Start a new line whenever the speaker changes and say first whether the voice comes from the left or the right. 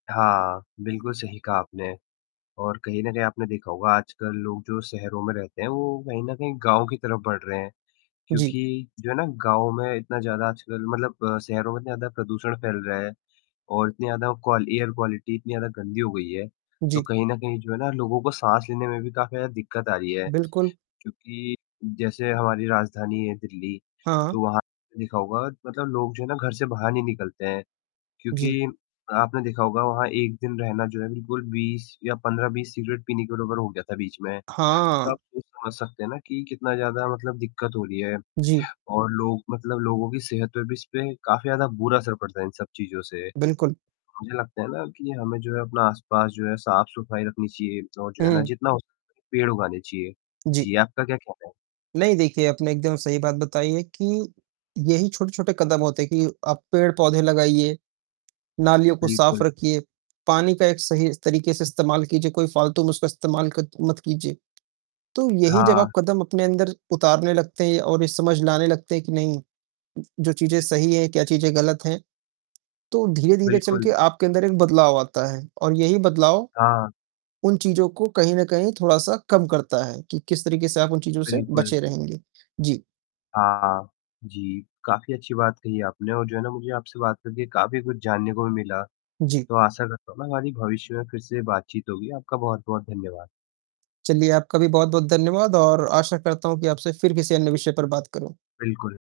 left: हाँ, बिल्कुल सही कहा आपने और कहीं न कहीं आपने देखा होगा आजकल लोग जो शहरों में रहते हैं, वो कहीं न कहीं गाँव की तरफ़ बढ़ रहे हैं।
right: जी।
left: क्योंकि जो है ना गाँव में इतना ज़्यादा आजकल मतलब शहरों में ज़्यादा प्रदूषण फ़ैल रहा है और इतनी ज़्यादा क्वाल एयर क्वालिटी इतनी ज़्यादा गंदी हो गई है, तो
right: जी।
left: कहीं न कहीं जो है ना लोगों को साँस लेने में भी काफ़ी ज़्यादा दिक़्क़त आ रही है।
right: बिल्कुल।
left: क्योंकि जैसे हमारी राजधानी है दिल्ली
right: हाँ।
left: तो वहाँ देखा होगा मतलब लोग जो है ना घर से बाहर नहीं निकलते हैं,
right: जी।
left: क्योंकि आपने देखा होगा वहाँ 1 दिन रहना जो है बिल्कुल 20 या 15-20 सिगरेट पीने के बराबर हो गया था बीच में, तो
right: हाँ।
left: आप ख़ुद समझ सकते हैं ना कि कितना ज़्यादा मतलब दिक़्क़त हो रही है
right: जी।
left: और लोग मतलब लोगों की सेहत पर भी इस पे काफ़ी ज़्यादा बुरा असर पड़ता है इन सब चीज़ों से।
right: बिल्कुल।
left: मुझे लगता है ना कि हमें जो है अपना आस-पास जो है साफ़-सफ़ाई रखनी चाहिए और जो है ना
right: हुँ।
left: जितना हो सके पेड़ उगाने चाहिए।
right: जी।
left: जी, आपका क्या कहना है?
right: नहीं देखिए, आपने एकदम सही बात बताई है कि यही छोटे-छोटे कदम होते हैं कि आप पेड़-पौधे लगाइए, नालियों को साफ़
left: बिल्कुल।
right: रखिए, पानी का एक सही तरीक़े से इस्तेमाल कीजिए, कोई फ़ालतू में उसका इस्तेमाल कत मत कीजिए। तो यही जब आप
left: हाँ।
right: कदम अपने अंदर उतारने लगते हैं और ये समझ लाने लगते हैं कि नहीं, जो चीजें सही हैं, क्या चीजें ग़लत हैं, तो धीरे-धीरे चल के
left: बिल्कुल।
right: आपके अंदर एक बदलाव आता है और यही बदलाव
left: हाँ।
right: उन चीज़ों को कहीं न कहीं थोड़ा-सा कम करता है कि किस तरीक़े से आप उन चीज़ों से
left: बिल्कुल।
right: बचे रहेंगे। जी।
left: हाँ जी, काफ़ी अच्छी बात कही आपने और जो है ना मुझे आपसे बात करके काफ़ी कुछ जानने को भी मिला।
right: जी।
left: तो आशा करता हूँ ना हमारी भविष्य में फ़िर से बातचीत होगी, आपका बहुत-बहुत धन्यवाद।
right: चलिए आपका भी बहुत-बहुत धन्यवाद और आशा करता हूँ कि आपसे फ़िर किसी अन्य विषय पर बात करूँ।
left: बिल्कुल।